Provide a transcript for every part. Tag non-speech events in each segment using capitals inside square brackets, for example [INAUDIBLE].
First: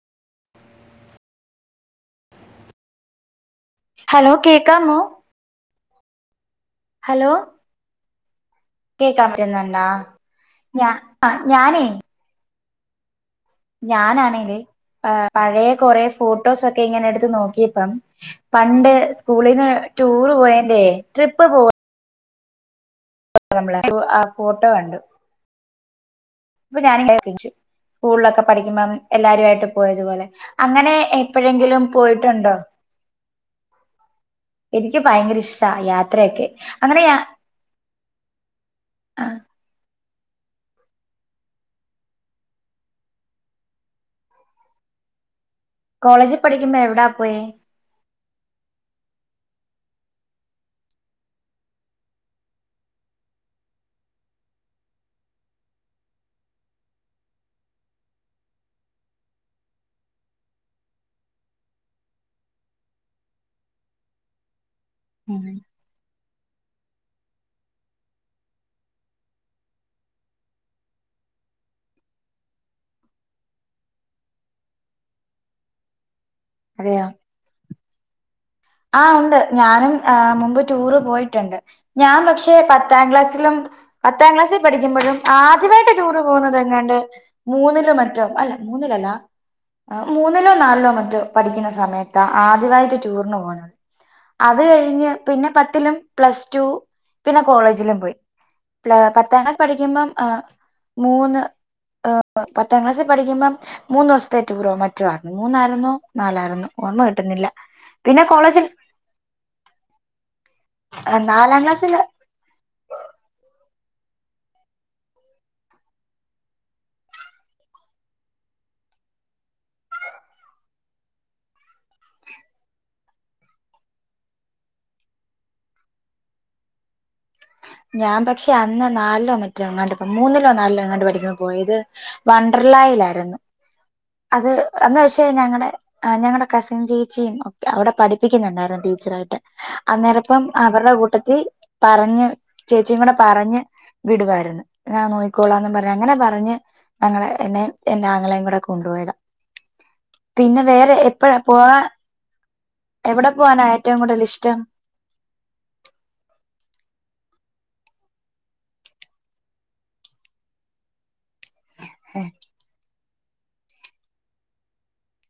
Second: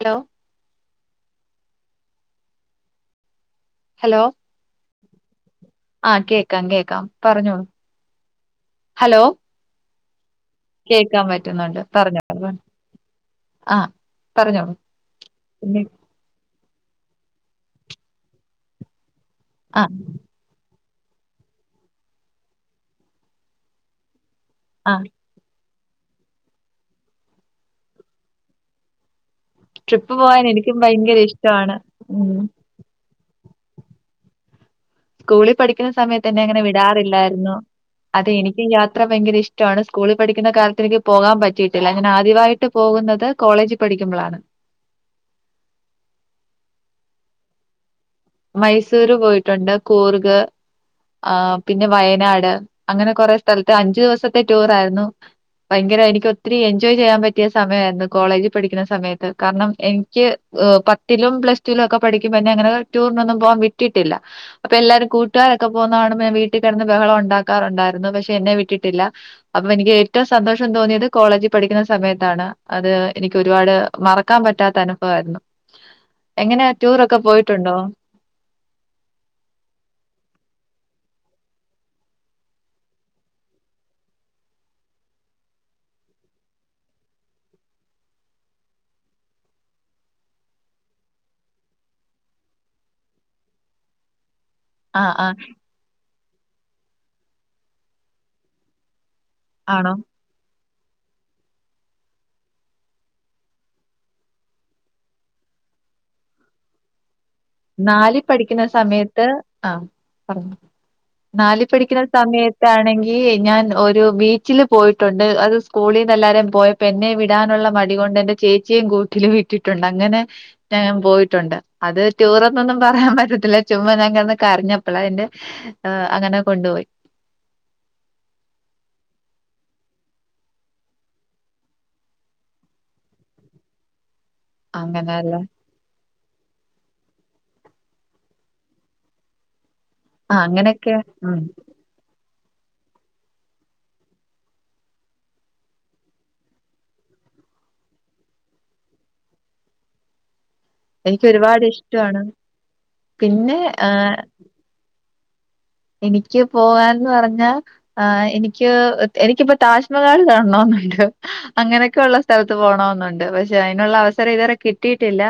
Hello hello കേക്കാമോ ആഹ് കേക്കാം കേക്കാം ഹലോ പറഞ്ഞോ കേക്കാൻ പറ്റുന്നുണ്ടാ ഞാ കേക്കാൻ പറ്റുന്നുണ്ട് ഞാനേ [UNINTELLIGIBLE] ആ ഞാനാണെങ്കില് പറഞ്ഞോളൂ പഴേ പിന്നെ കൊറെ ഫോട്ടോസൊക്കെ ഇങ്ങനെ എടുത്ത് നോക്കിയപ്പം പണ്ട് സ്കൂളിൽന്ന് ആ ടൂർ പോയേൻ്റെ ട്രിപ്പ് പോവ നമ്മളെ ആ ഫോട്ടോ ആ കണ്ട് ഇപ്പൊ ഞാനൻ [UNINTELLIGIBLE] സ്കൂൾലൊക്കെ പഠിക്കുമ്പം എല്ലാരു ആയിട്ട് ട്രിപ്പ് പോയതുപോലെ പോകാൻ എനിക്കും അങ്ങനെ ഭയങ്കര ഇഷ്ടമാണ് എപ്പഴെങ്കിലും ഉം. പോയിട്ടുണ്ടോ എനിക്ക് ഭയങ്കര സ്കൂളിൽ ഇഷ്ടാ പഠിക്കുന്ന സമയത്തന്നെ യാത്രയൊക്കെ അങ്ങനെ ഞാൻ വിടാറില്ലായിരുന്നു അതെ എനിക്ക് യാത്ര ഭയങ്കര ഇഷ് ടാണ് സ്കൂളിൽ പഠിക്കുന്ന കാലത്തിനിക്ക് പോകാൻ പറ്റിയിട്ടില്ല അങ്ങനെ ആദ്യവായിട്ട് പോകുന്നത് കോളേജിൽ പഠിക്കുമ്പളാണ് കോളേജിൽ പഠിക്കുമ്പോ എവിടാ പോയ മൈസൂര് പോയിട്ടുണ്ട് കൂർഗ് ആഹ് പിന്നെ വയനാട് അങ്ങനെ കൊറെ സ്ഥലത്ത് അഞ്ചു ദിവസത്തെ ടൂർ ആയിരുന്നു ഭയങ്കര എനിക്ക് ഒത്തിരി എൻജോയ് ചെയ്യാൻ പറ്റിയ സമയായിരുന്നു കോളേജ് പഠിക്കുന്ന സമയത്ത് കാരണം എനി ക്ക് പത്തിലും പ്ലസ് ടുലും ഒക്കെ പഠിക്കും പന്നെ അങ്ങനെ ടൂറിനൊന്നും പോവാൻ വിറ്റിട്ടില്ല അപ്പൊ എല്ലാരും ഉം, കൂട്ടുകാരൊക്കെ പോകുന്ന കാണുമ്പോ ഞാ വീട്ടിൽ കട്ന്ന് ബഹളം ഉണ്ടാക്കാറുണ്ടായിരുന്നു പക്ഷെ എന്നെ വിട്ടിട്ടില്ല അപ്പൊ എനിക്ക് ഏറ്റവും സന്തോഷം തോന്നിയത് കോളേജിൽ പഠിക്കുന്ന സമയത്താണ് അത് എനിക്ക് ഒരുപാട് മറക്കാൻ പറ്റാത്ത അനുഭവായിരുന്നു എങ്ങനെ അതെയോ ടൂറൊക്കെ പോയിട്ടുണ്ടോ ആഹ് ഉണ്ട് ഞാനും ഏഹ് മുമ്പ് ടൂറ് പോയിട്ടുണ്ട് ഞാൻ പക്ഷെ പത്താം ക്ലാസ്സിലും പത്താം ക്ലാസ്സിൽ പഠിക്കുമ്പഴും ആദ്യമായിട്ട് ടൂറ് പോകുന്നത് എങ്ങാണ്ട് മൂന്നിലോ മറ്റോ അല്ല മൂന്നിലല്ല മൂന്നിലോ നാലിലോ മറ്റോ പഠിക്കുന്ന സമയത്ത ആദ്യമായിട്ട് ടൂറിന് പോണ അത് കഴിഞ്ഞ് ആഹ് ആഹ് പിന്നെ പത്തിലും പ്ലസ് ടു പിന്നെ കോളേജിലും പോയി പ പത്താം ക്ലാസ് ആണോ? പഠിക്കുമ്പം ഏഹ് മൂന്ന് പത്താം ക്ലാസ്സിൽ പഠിക്കുമ്പം മൂന്ന് ദിവത്തെ ടൂറോ മറ്റൊ ആയിരുന്നു മൂന്നായിരുന്നോ നാലായിരുന്നോ ഓർമ്മ കിട്ടുന്നില്ല നാല് പിന്നെ പഠിക്കുന്ന കോളേജിൽ സമയത്ത് ആ പറഞ്ഞ ആ, നാലാം നാല് ക്ലാസ്സിൽ പഠിക്കുന്ന സമയത്താണെങ്കിൽ ഞാൻ ഒരു ബീച്ചിൽ പോയിട്ടുണ്ട് അത് സ്കൂളിൽ നിന്ന് എല്ലാവരും പോയ എന്നെ വിടാനുള്ള മടി കൊണ്ട് എന്റെ ചേച്ചിയേ കൂട്ടിൽ വിട്ടിട്ടുണ്ട് അങ്ങനെ ഞാൻ പോയിട്ടുണ്ട് അത് ടൂർ എന്നൊന്നും പറയാൻ പറ്റത്തില്ല ചുമ്മാ ഞാൻ കിടന്ന് കരഞ്ഞപ്പോൾ എന്നെ അങ്ങനെ കൊണ്ടുപോയി ഞാൻ പക്ഷേ അന്നോ നാലോ മറ്റോ എങ്ങാട്ട മൂന്നിലോ നാലിലോ എങ്ങാട്ട് പഠികുമ്പോ പോയത് വണ്ടർലായിലായിരുന്നു അത് അന്ന് വെച്ചാ അങ്ങനെയല്ലേ. ഞങ്ങടെ ആ ഞങ്ങടെ കസിൻ ചേച്ചിയും അവിടെ പഠിപ്പിക്കുന്നുണ്ടായിരുന്നു ടീച്ചറായിട്ട് ആഹ് അന്നേരപ്പം അവരുടെ അങ്ങനെയൊക്കെ കൂട്ടത്തിൽ ഉം. പറഞ്ഞ് ചേച്ചിയും കൂടെ പറഞ്ഞ് വിടുവായിരുന്നു ഞാൻ നോക്കി ക്കോളാംന്ന് പറഞ്ഞു അങ്ങനെ പറഞ്ഞ് ഞങ്ങളെ എന്നെയും എന്റെ ആങ്ങളെയും കൂടെ കൊണ്ടുപോയില്ല പിന്നെ വേറെ എനിക്ക് എപ്പഴാ ഒരുപാട് പോവാൻ ഇഷ്ടാണ്. എവിടെ പിന്നെ പോവാനാണ് ഏറ്റവും ഏഹ് കൂടുതൽ ഇഷ്ടം? എനിക്ക് പോവാൻ എന്ന് പറഞ്ഞാ ആഹ്! എനിക്ക് എനിക്കിപ്പോ താജ്മഹാൽ കാണണന്നുണ്ട് അങ്ങനെയൊക്കെ ഉള്ള ഏഹ് സ്ഥലത്ത് പോണമെന്നുണ്ട് പക്ഷെ അതിനുള്ള അവസ- സരം ഇതുവരെ കിട്ടിയിട്ടില്ല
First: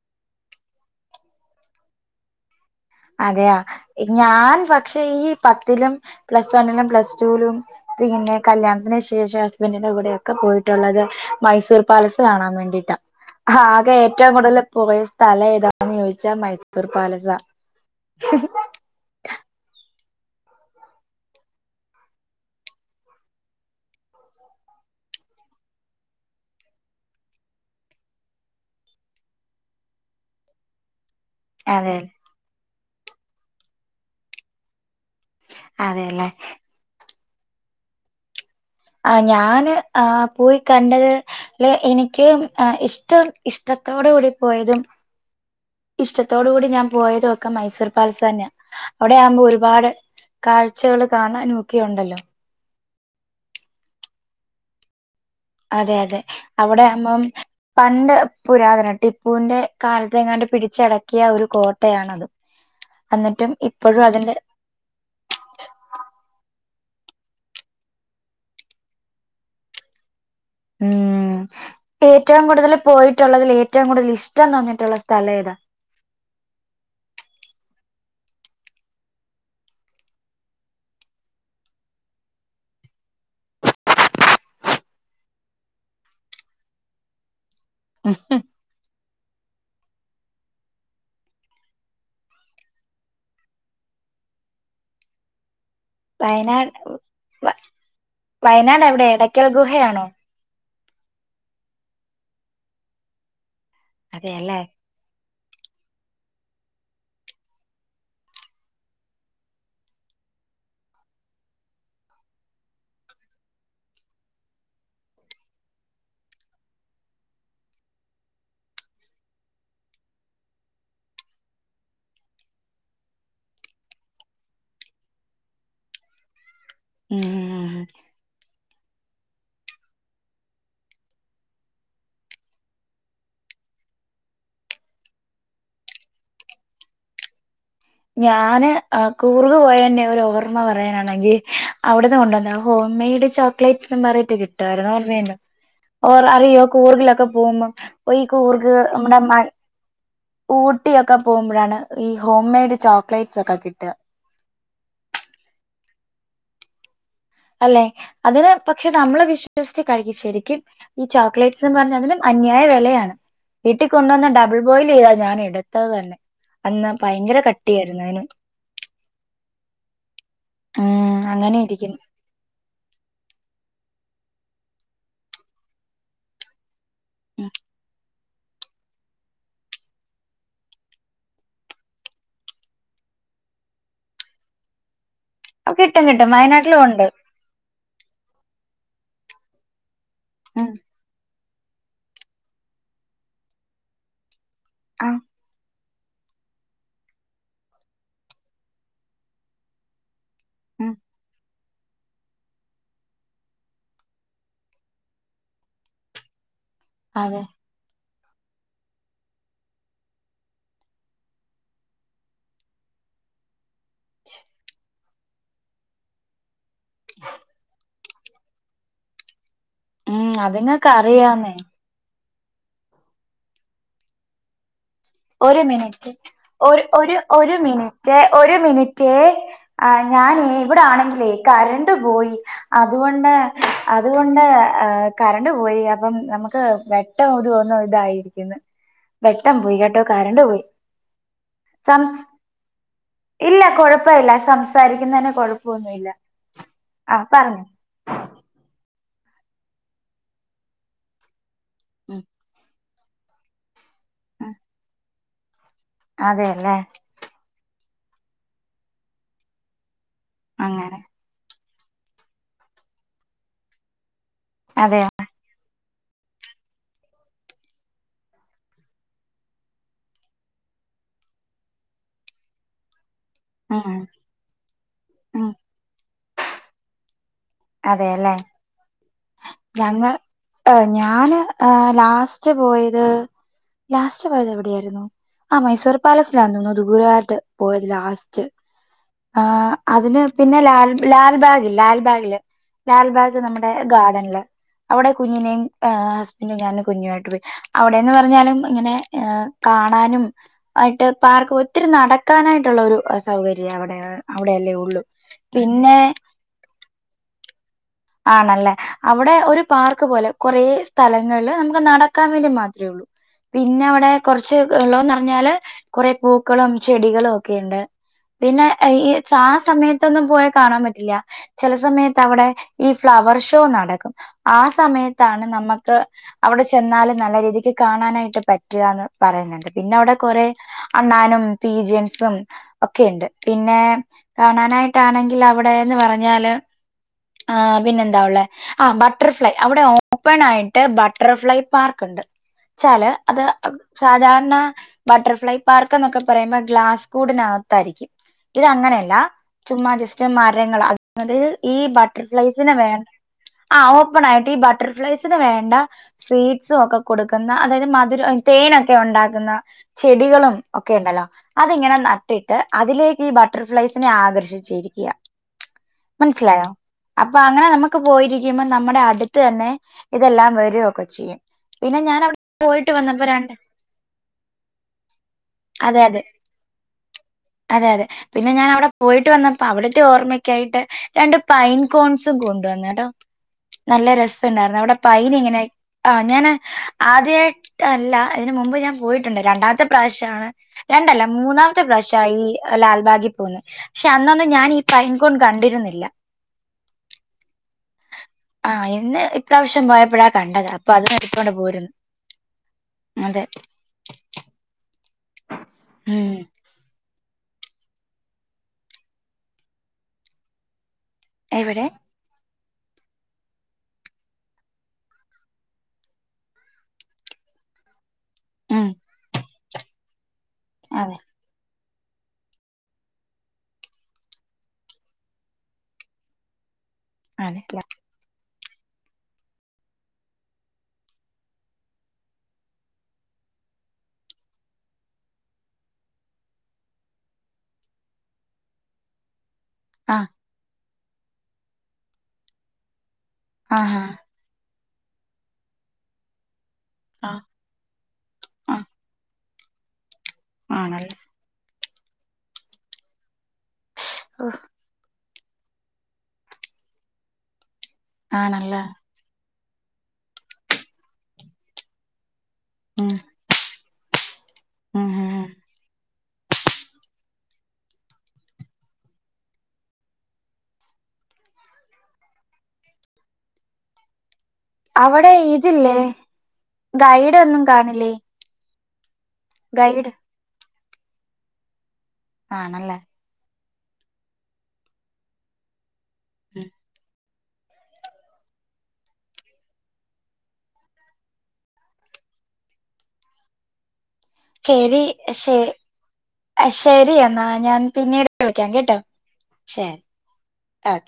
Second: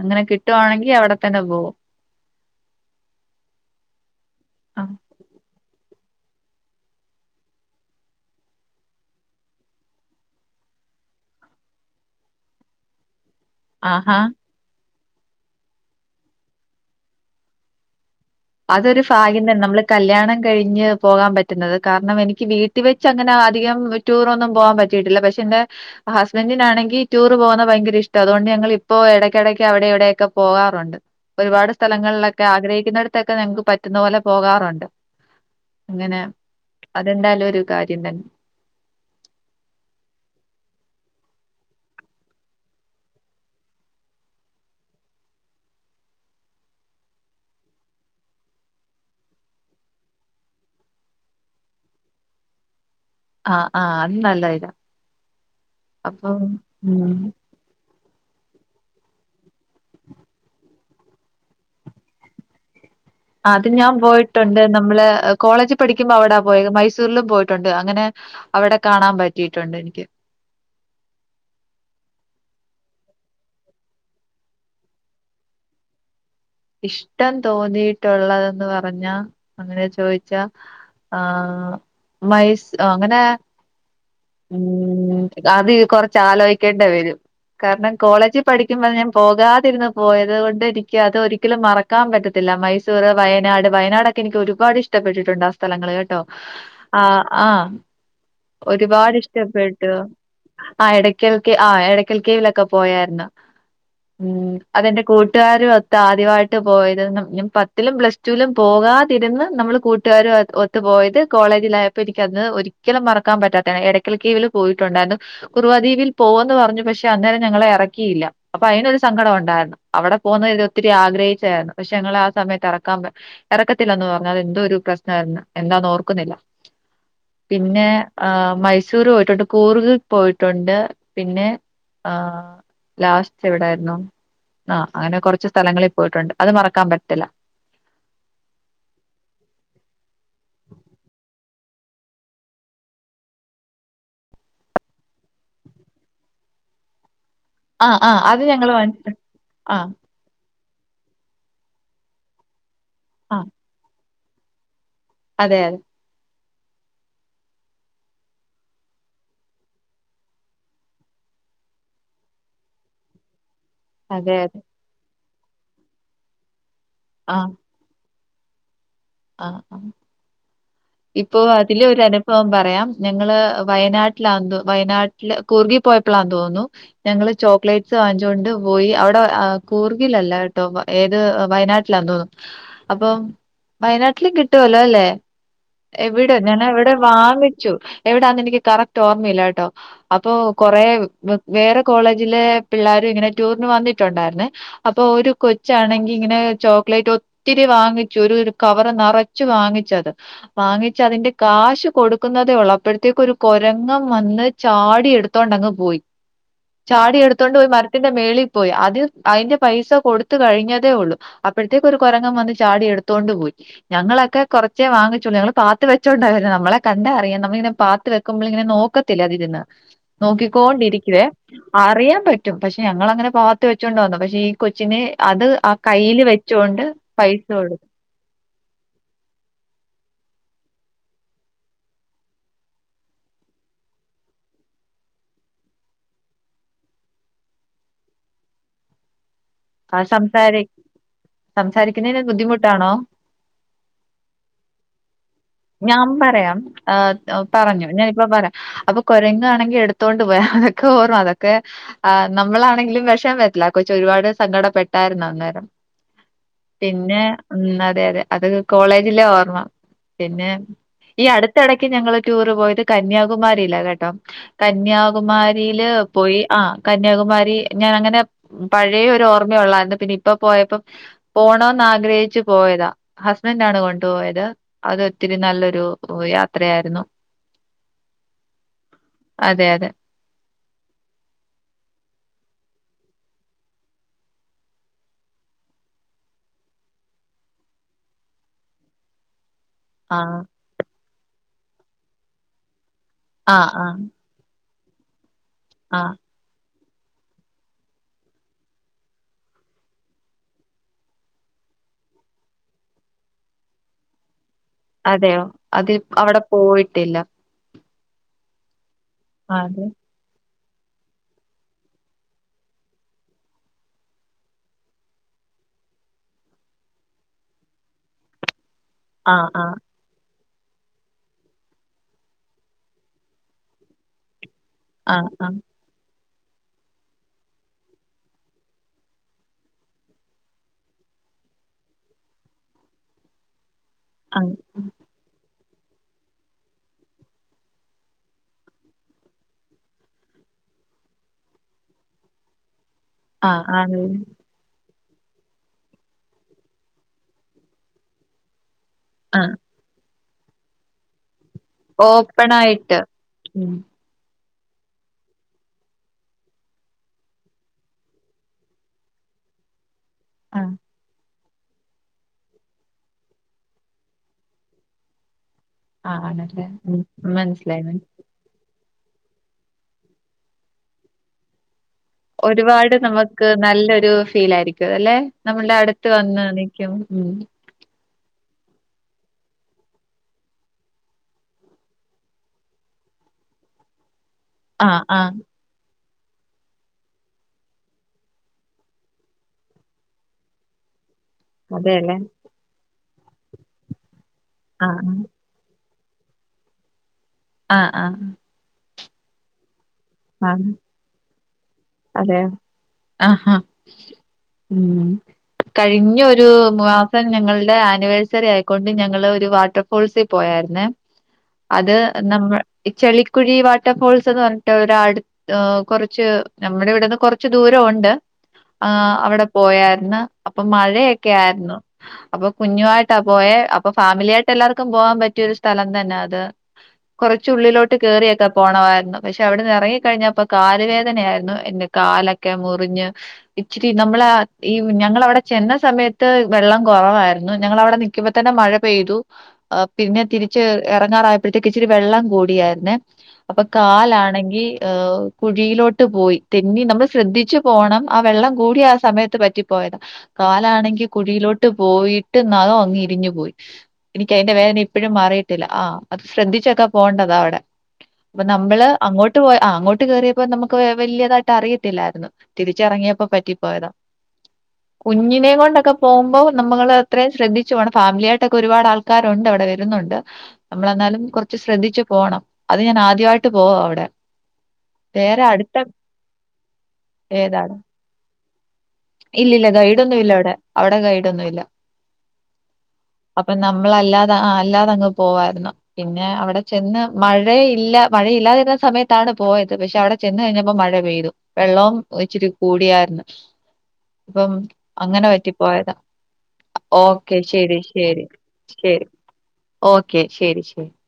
അങ്ങനെ കിട്ടുവാണെങ്കിൽ അവിടെത്തന്നെ പോകും അതെയ ഞാൻ പക്ഷേ ഈ പത്തിലും പ്ലസ് വണ്ണിലും പ്ലസ് ടുവിലും പിന്നെ കല്യാണത്തിന് ശേഷം ഹസ്ബന്റ് ന്റെ കൂടൊക്കെ ഒക്കെ പോയിട്ടുള്ളത് മൈസൂർ പാലസ് കാണാൻ വേണ്ടിട്ട് [INAUDIBLE] ആകെ ആഹാ ഏറ്റവും കൂടുതൽ പോയ സ്ഥലം ഏതാണന്ന് ചോദിച്ചാൽ മൈസൂർ പാലസ ഹും... അതൊരു ഭാഗ്യം തന്നെ നമ്മള് കല്യാണം കഴിഞ്ഞ് പോകാൻ പറ്റുന്നത് കാരണം എനിക്ക് വീട്ട- വീട്ടിൽ വെച്ച് അങ്ങനെ അധികം ടൂർ ഒന്നും പോവാൻ പറ്റിയിട്ടില്ല പക്ഷേ എന്റെ ഹസ്ബന്റ്നാണെങ്കിൽ ടൂർ പോകുന്നത് ഭയങ്കര ഇഷ്ടം അതുകൊണ്ട് ഞങ്ങൾ ഇപ്പോൾ ഇടയ്ക്കിടയ്ക്ക് അവിടെ ഇവിടെയൊക്കെ പോകാറുണ്ട് ഒരുപാട് അതെ സ്ഥലങ്ങളിലൊക്കെ ആഗ്രഹിക്കുന്നിടത്തൊക്കെ ഞങ്ങക്ക് പറ്റുന്ന പോലെ പോകാറുണ്ട് അങ്ങനെ അതെല്ലേ അതെന്തായാലും ഒരു കാര്യം തന്നെ ആഹ് ഞാന് ആ പോയി കണ്ടത് അല്ലെ എനിക്ക് ഇഷ്ടം ഇഷ്ടത്തോട് കൂടി പോയതും ഇഷ്ടത്തോടു കൂടി ഞാൻ പോയത് ഒകെ മൈസൂർ പാലസ് തന്നെയാ അവിടെയാവുമ്പോ ഒരുപാട് കാഴ്ചകൾ കാണാനൊക്കെയുണ്ടല്ലോ ആഹ്! ആഹ്! അത് നല്ലയിതാ അതെ! അതെ! അവിടെ ഉം അവുമ്പം പണ്ട് പുരാതന ടിപ്പൂവിന്റെ കാലത്ത് എങ്ങാണ്ട് പിടിച്ചടക്കിയ ഒരു കോട്ടയാണത് എന്നിട്ടും അത് ഞാൻ ഇപ്പോഴും അതിന്റെ പോയിട്ടുണ്ട് നമ്മള് കോളേജ് പഠിക്കുമ്പോൾ അവിടെ പോയ മൈസൂരിലും പോയിട്ടുണ്ട് അങ്ങനെ അവിടെ കാണാൻ പറ്റിയിട്ടുണ്ട് എനിക്ക് ഉം ഏറ്റവും കൂടുതൽ പോയിട്ടുള്ളതിൽ ഏറ്റവും കൂടുതൽ ഇഷ്ടം തോന്നിട്ടുള്ള സ്ഥലം ഏതാ? ഇഷ്ടം തോന്നിയിട്ടുള്ളതെന്ന് പറഞ്ഞാ അങ്ങനെ ചോദിച്ചാ ആഹ്! മൈസ് അങ്ങനെ ഉം.. അത് കൊറച്ച് ആലോചിക്കേണ്ടി വരും കാരണം കോളേജിൽ പഠിക്ക- സത്യം പറഞ്ഞാൽ ഞാൻ പോകാതിരുന്ന് പോയത് കൊണ്ട് എനിക്ക് അത് ഒരിക്കലും മറക്കാൻ പറ്റത്തില്ല മൈസൂർ വയനാട് വയനാട് ഒക്കെ എനിക്ക് ഒരുപാട് ഇഷ്ടപ്പെട്ടിട്ടുണ്ട് ആ സ്ഥലങ്ങള് കേട്ടോ വയനാട് ആഹ്! വ- ആഹ്! ഒരു വയനാട് എവിടെ പാട് എടയ്ക്കൽ ഇഷ്ടപ്പെട്ടു ഗുഹയാണോ ആഹ് എടയ്ക്കൽ കേ ആ ഇടയ്ക്കൽ കേവിലൊക്കെ പോയായിരുന്നു ഉം അതെയല്ലേ അതെന്റെ കൂട്ട- കൂട്ടുകാരും ഒത്ത് ആദ്യമായിട്ട് പോയത് പത്തിലും പ്ലസ് ടുവിലും പോകാതിരുന്ന് നമ്മൾ കൂട്ടുകാര് ഒത്ത്‌ ത്ത് പോയത് കോളേജിലായപ്പോ എനിക്ക് അന്ന് ഒരിക്കലും മറക്കാൻ പറ്റാത്തതാണ് എടയ്ക്കൽ കീവില് പോയിട്ടോണ്ടാന്നു കുറുവാദ്വീപിൽ പോവാന്ന് പറഞ്ഞു പക്ഷേ അന്നേരം ഞങ്ങളെ എറക്കിയില്ല അപ്പോ അതിനൊരു സങ്കടം ഒണ്ടാരുന്നു. അവടെ പോകുന്നത്ത് ഒത്തിരി ആഗ്രഹിച്ചായിരുന്നു പക്ഷേ ഞങ്ങളെ ആ സമയത്ത് ഇറക്കാൻ എറക്കത്തില്ലന്ന് പറഞ്ഞു അത് എന്തോ ഒരു പ്രശ്നാരുന്നു എന്താന്ന് ഓർക്കുന്നില്ല. ഉം പിന്നെ ആഹ് മൈസൂര് പോയിട്ടോണ്ട് കൂർഗ് പോയിട്ടോണ്ട് പിന്നെ ആഹ് ലാസ്റ്റെവടാരുന്നു ആഹ് അങ്ങനെകൊറച്ചു സ്ഥലങ്ങളി പോയിട്ടോണ്ട് അത് മറക്കാൻ പറ്റത്തില്ല. ഞാന് ആഹ് കുർഗ് പോയെന്റെ ഓരോർമ്മ പറയനാണങ്കി അവടുന്നുകൊണ്ടുവന്ന ഹോം മെയ്ഡ് ചോ ക്ലേറ്റ്സ് എന്നു പറഞ്ഞു കിട്ടുവാരുന്നു ഓർമ്മേണ്ടോ ഓർ അറിയോ കുർഗിലൊക്കെ പോകുമ്പം ആഹ് ഓഹ് ആഹ് ഈ അത് ഞങ്ങള് കുർഗ് നമ്മടെ മ ആഹ് ഊട്ടിയൊക്കെ പോകുമ്പോളാണ് ഈ ഹോം മെയ്ഡ് ചോക്ലേറ്റ്സൊക്കെ കിട്ടുക. അതെയതെ അല്ലേ അതിനുപക്ഷെ നമ്മളു വിശ്വസിച്ചു കഴിക്കും ശെരിക്കും ഈ ചോക്ലേറ്റ്സെന്നു പറഞ്ഞതിനും അന്യായ വെലയാണ് വീട്ടിൽ കൊണ്ടുവന്നു അതെ ഡബിൾ അതെ ബോയിൽ ചെയ്താ ഞാനെടുത്തതു തന്നെ അന്ന് ഭയങ്കര ആഹ് കട്ടിയായിരുന്നതിന് ആഹ് ആഹ് ഉം ഇപ്പോ അങ്ങനെ അതില് ഇരിക്കുന്നു ഒരാ നുഭവം പറയാം ഞങ്ങള് വയനാട്ടിലാന്നു വയനാട്ടില് കുർഗി പോയപ്പോളാന്നു തോന്നു ഞങ്ങള് ഉം ചോക്ലേറ്റ്സ് വാങ്ങി ച്ചോണ്ടു പോയി അവടെ കൂർഗിലല്ല കേട്ടോ ഏത് വയനാട്ടിലാതോന്നുന്നു അപ്പം വയനാട്ടിലും കിട്ടുവല്ലോല്ലേ അപ്പൊ കിട്ടും കിട്ടും എവടെ വയനാട്ടിലും ഞാനേവടെ ഉണ്ട് വാങ്ങിച്ചു എവടാന്നെനിക്ക് കറക്റ്റ് ഓർമ്മയില്ലാട്ടോ അപ്പോ ഉം കൊറെ വേറെ കോളേജിലെ പിള്ളാരു ഇങ്ങനെ ടൂറിനുവന്നിട്ടോണ്ടാരുന്നേ അപ്പോ ആ ഒരു കൊ ച്ചാണങ്കി ഇങ്ങനെ ചോക്ലേറ്റ് ഒത്തിരി വാങ്ങിച്ചു ഒരു ഒരു കവറു നെറച്ചുവാങ്ങിച്ചത് ഉം വാങ്ങിച്ചതിന്റെ കാശ് കൊടു ക്കുന്നതേയൊള്ളൂ അപ്പോഴ്ത്തേക്കൊരു കൊരങ്ങൻ വന്ന് ചാടി എടുത്തോണ്ടങ്ങുപോയി അതെ ചാടിയെടുത്തൊണ്ട് പോയി മരത്തിന്റെ മേളി പോയി അത് അയിന്റെ പൈസ കൊടുത്തുകഴിഞ്ഞതേയുള്ളു അപ്പോഴ്ത്തേക്കൊരു കൊരങ്ങൻ വന്ന് ചാടിയെടുത്തോണ്ടുപോയി ഞങ്ങളൊക്കെ കൊറച്ചേ വാങ്ങിച്ചൊള്ളു ഞങ്ങള് പാത്തുവെച്ചോണ്ടാ വരുന്നേ നമ്മളെ കണ്ടാലറിയാം നമ്മളിങ്ങനെ പാത്ത് വയ് ക്കുമ്പളിങ്ങനെ നോക്കത്തില്ലേ അതിരുന്ന് ഉം അത് ഇങ്ങക്ക് നോക്കിക്കോണ്ടിരിക്കുവേ അറിയാന്നേ അറിയാൻ പറ്റും പക്ഷേ ഞങ്ങളങ്ങനെ പാത്തു വെച്ചോണ്ടു വന്നു. പക്ഷേ ഈ കൊച്ചിനെ അത് ഒരു ആ മിനിറ്റ് കൈയ്യില് വെച്ചൊണ്ട് പൈസ കൊടുത്തു റ്റേ ഒരു മിനിറ്റേ ആഹ് ഞാനെ ഇവടണെങ്കിലേ കറണ്ടു പോയി അതുകൊണ്ട് അതുകൊണ്ട് ഏഹ് കറണ്ടു പോയി അപ്പം നമുക്ക് വെ വെട്ടം ഒതു ഒന്ന് ഇതായി ഇരിക്കുന്ന് വെട്ടം പോയി കേട്ടോ ആഹ് കറണ്ട് സംസാരി പോയി സംസ് സംസാരിക്കുന്നേന് ബുദ്ധിമുട്ടാണോ ഇല്ല കൊഴപ്പവില്ല സംസാരിക്കുന്നേന് കൊഴ ഞാൻ പറയാം ഏഹ് പറഞ്ഞോ ഞാനിപ്പ പറയാം അപ്പോ കൊരങ്ങാണെങ്കിൽ എടുത്തോണ്ടുപോയി അതക്കെ ഓർ അത ക്കെ ഉം, ആഹ് നമ്മളാണെങ്കിലും വിഷമംവരത്തില്ലേ ആ കൊച്ചൊരുപാടു ഉം. സങ്കടപ്പെട്ടാരുന്നു അന്നേരം അതെ അല്ലേ പിന്നെ ഉം അതെയതെ അതക്കെ കോളേജിലെ ഓർമ്മ പിന്നെ അങ്ങനെ ഈ അടുത്ത എടക്ക് ഞങ്ങള് ടൂറ് പോയത് കന്യാകുമാരിലാ കേട്ടോ അതെ കന്യാകുമാരില് പോയി. ആഹ് കന്യാകുമാരി ഞാനങ്ങനെ പഴയൊരു ഓർമ്മേ ഒള്ളാരുന്നു പിന്നെയിപ്പം പോയപ്പോ പോണോന്നാഗ്രഹിച്ചു പോയതാ ഹസ്ബന്റാണു ഉം, കൊണ്ടുപോയത് അതൊത്തിരി ഉം. നല്ലൊരു യാത്രയായിരുന്നു. അതെയല്ലേ. അതെ അതെ ഞങ്ങൾ ഏ ഞാന് ഏ ലാസ്റ്റ്പോയത്. ലാസ്റ്റു പോയതെവിടെയായിരുന്നു. ആഹ് മൈസൂർ പാലസിലായിരുന്നു ദൂരെയായിട്ടു പോയത് ലാസ്റ്റ് ആഹ്. ആഹ് അതിനുപിന്നെ ലാൽ ലാൽബാഗില് ലാൽബാഗില് ലാൽബാഗ് ആഹ് നമ്മുടെ. ആഹ് നല്ല അവിടെ കുഞ്ഞിനെയും ആഹ്. പിന്നെ ഞാനും കുഞ്ഞുമായിട്ട്പോയി അവിടെന്നുപറഞ്ഞാലും ഇങ്ങനെ ഏഹ് കാണാനും. ആയിട്ട് പാർക്ക് ഒത്തിരി നടക്കാനായിട്ടുള്ള ഒരു സൗകര്യ അവിടെ അവിടെയല്ലേയു ഉളളു അതെയോ അത് പിന്നെ. അവിടെ പോയിട്ടില്ല. ആണല്ലെ അവിടെ ആ, ഒരു അതെ പാർക്കുപോലെ. കൊറേ സ്ഥലങ്ങള് നമുക്ക് നടക്കാൻ വേണ്ടി മാത്രേ ഉള്ളൂ. പിന്നവിടെ കൊർച്ച് വെള്ളോം നർഞ്ഞാല് കൊറേ പൂക്കളും ചെടികളും ഒക്കെയുണ്ട്. പിന്നെ ഈ ആഹ് ആ ആഹ് സമയത്തൊന്നും പോയാ കാണാൻ പറ്റില്ല ചെല സമയത്തവിടെ. ഈ ഫ്ലവർ ഷോ നടക്കും ആ ആഹ് സമയത്താണ് ആഹ് നമ ക് അവിടെ ചെന്നാലും നല്ല രീതിക്ക് കാണാനായിട്ട് പറ്റുകന്ന് പറയുന്നുണ്ട് പിന്നെ അവിടെ കൊറെ. അണ്ണാനും പി ജെംസും ഒക്കെയുണ്ട് പിന്നെ. ആഹ് കാണാനായിട്ടാണെങ്കിൽ അവിടെന്ന് പറഞ്ഞാല് ആ പിന്നെന്താ ഉള്ളേ. ആഹ് ബട്ടർഫ്ലൈ അവിടെ ഓപ്പൺ ആയിട്ട് ബട്ടർഫ്ലൈ പാർക്ക്ണ്ട് ചാല്. അത് ആഹ് ആണല്ലേ സാധാരണ. ബട്ടർഫ്ലൈ പാർക്ക്ന്നൊക്കെ പറയുമ്പൊ ഗ്ലാസ് കൂടിനകത്തായിരിക്കും ഇത് അങ്ങനെയല്ല. ആഹ്. ചുമ്മാ ജസ്റ്റ് മരങ്ങളാ അത് ഈ. ട്ടർഫ്ലയ്സ്നെ ഓപ്പണായിട്ട് വേണം ഉം ആ ഒപ്പണായിട്ട് ഈ ബട്ടർഫ്ലൈസ്. സ്നെ വേണ്ട സ്വീറ്റ്സു ഒക്കെ കൊടുക്കുന്ന അതായത് മധുര തേനൊക്കെ ഉണ്ടാക്കുന്ന. ചെടികളും ആഹ് ഒക്കെയുണ്ടല്ലോ. അതിങ്ങനെ നട്ടിട്ട് അതിലേക്ക് ഈ ബട്ടർഫ്ലൈസിനെ ആകർഷിച്ചിരിക്കുക. ആണല്ലേ ഉം. അപ്പ അങ്ങനെ മനസ്സിലായി നമുക്ക് മന പോയിരി ക്ക്യുമ്പ നമ്മുടെ അടുത്ത് തന്നെ ഇതെല്ലാം വരൊക്കെ ചെയ്യും പിന്നെ ഞാന ഒരുപാട് നമുക്ക് നല്ലൊരു ഫീലായിരിക്കും അല്ലെ നമ്മൾടെ അതെ അടുത്ത് അതെ വന്ന് നിക്കും. അതെ അതെ പിന്നെ ഞാൻ അവിടെ പോയിട്ട് വന്നപ്പോ അവിടുത്തെ ഓർമ്മക്കായിട്ട് രണ്ട് പൈൻ. കോൺസും കൊണ്ടുവന്ന് കെട്ടോ നല്ല രസണ്ടായിരുന്നു അവിടെ ആഹ് ആഹ് പൈന്ങ്ങനെ. ആഹ് ഞാന് ആദ്യായിട്ട് അല്ല അതിന് മുമ്പ് ഞാൻ പോയിട്ടുണ്ട് രണ്ടാമത്തെ പ്രാവശ്യമാണ്. രണ്ടല്ല മൂന്നാമത്തെ അതെയല്ലേ പ്രാവശ്യ ഈ ലാൽബാഗി പോകുന്നത് പക്ഷെ അന്നൊന്ന് ഞാൻ ഈ പൈൻ ആഹ് കൊ കണ്ടിരുന്നില്ല. ആഹ് ആഹ്. ആഹ് ഇന്ന് ഇത്യാവശ്യം പോയപ്പഴാ കണ്ടത് അപ്പൊ അത് എടുത്തൊണ്ട് പോരുന്നു. അതെയൊ അതെ ആഹ് ആഹ് ഉം ഉം കഴിഞ്ഞൊരു. മാസം ഞങ്ങൾടെ ആനിവേഴ്സറി ആയിക്കൊണ്ട് ഞങ്ങള് ഒരു വാട്ടർഫോൾസിൽ പോയായിരുന്നെ. എവിടെ അത്. നമ്മ ഇ ചെളിക്കുഴി വാട്ടർ ഫോൾസ്ന്ന് പർഞ്ഞിട്ട് ഒരട് ഏഹ് കുറച്ച്. നമ്മുടെ ഇവടന്ന് കൊറച്ച് ദൂരൊ ഉണ്ട് ഉം ആ അവിടെ പോയാര്ന്ന്. അപ്പം അതെ മഴയൊക്കെ ആയിരുന്നു. അപ്പൊ കുഞ്ഞുമായിട്ടാ പോയേ അപ്പൊ ഫാമിലിയായിട്ട് എല്ലാർക്കും പോവാൻ പറ്റിയൊരു സ്ഥലം തന്നെ അത് അതെല്ല കുറച്ചുള്ളിലോട്ട് കേയറിയൊക്കെ പോണമായിരുന്നു പക്ഷെ അവിടുന്ന് റങ്ങി കഴിഞ്ഞപ്പം കാലുവേദനയായിരുന്നു എന്റെ കാലൊക്കെ മുറിഞ്ഞ് ഇച്ചിരി നമ്മള് ഈ ഞങ്ങളവിടെ ചെന്ന സമയത്ത് വെള്ളം കുറവായിരുന്നു ഞങ്ങളവിടെ നിക്ക്‌ ക്കുമ്പതന്നെ മഴ പെയ്തു ആ പിന്നെ തിരിച്ച് ഇറങ്ങാറായപ്പോഴത്തേക്ക് ഇച്ചിരി വെള്ളം കൂടിയായിർന്നേ അപ്പൊ ആ കാലാണെങ്കിൽ കുഴിയിലോട്ട് പോയി തെന്നി നമ്മൾ ആ ആ ശ്രദ്ധിച്ച് പോണം ആ വെള്ളം കൂടിയ ആ സമയത്ത് പറ്റിപ്പോയത് കാലാണെങ്കിൽ ആണല്ലേ കുഴിയിലോട്ട് ട്ട് പോയിട്ട് നഖം അങ്ങി ഇരിഞ്ഞു പോയി എനിക്ക് ഓ, അതിന്റെ വേദന ഇ ഇപ്പോഴും മാറിയിട്ടില്ല ആ അത് ശ്രദ്ധിച്ചൊക്കെ പോകേണ്ടത അവിടെ അപ്പൊ ആണല്ലേ നമ്മള് അങ്ങോട്ട് ട്ട് പോ അ അങ്ങോട്ട് കേയറിയപ്പോ നമുക്ക് വല്യതായിട്ട് അറിയത്തില്ലായിരുന്നു ഉം തിരിച്ചറങ്ങിയപ്പോ പറ്റിപ്പോയതാ ഉം ഉം കുഞ്ഞിനെ കൊണ്ടൊക്കെ പോവുമ്പോ നമ്മൾ അത്രയും ശ്രദ്ധിച്ചു പോണം ഫാമിലിയായിട്ടൊക്കെ ഒരുപാട് ആൾക്കാരുണ്ട് അവിടെ വരുന്നുണ്ട് നമ്മള് എന്നാലും കുറച്ച് ശ്രദ്ധിച്ച് പോണം അത് ഞാൻ ആദ്യമായിട്ട് പോവാ അവിടെ അവിടെ വേറെ അടുത്ത ഇതില്ലേ ഗൈഡ് ഒന്നും ഏതാണ് കാണില്ലേ ഇല്ലില്ല ഗൈഡ് ഒന്നും ഇല്ല അവിടെ അവിടെ ഗൈഡ് ഒന്നുല്ല ആണല്ലേ അപ്പ നമ്മളല്ലാതെ ആഹ് അല്ലാതെ അങ്ങ് പോവായിരുന്നു പിന്നേ ഉം അവിടെ ചെന്ന് മഴയില്ല മഴയില്ലാതിരുന്ന സമയത്താണ് പോയത് പക്ഷെ അവിടെ ചെന്ന് കഴിഞ്ഞപ്പോ മഴ പെയ്തു വെള്ളോം ഇച്ചിരി കൂടിയായിരുന്നു ഇപ്പം ശരി അങ്ങനെ ശ പറ്റിപ്പോയതാ ശരി ഓക്കെ എന്നാ ശരി ഞാൻ ശരി പിന്നീട് വിളിക്കാം കേട്ടോ ശരി ശരി ഓക്കെ ശരി ശരി ഓക്കെ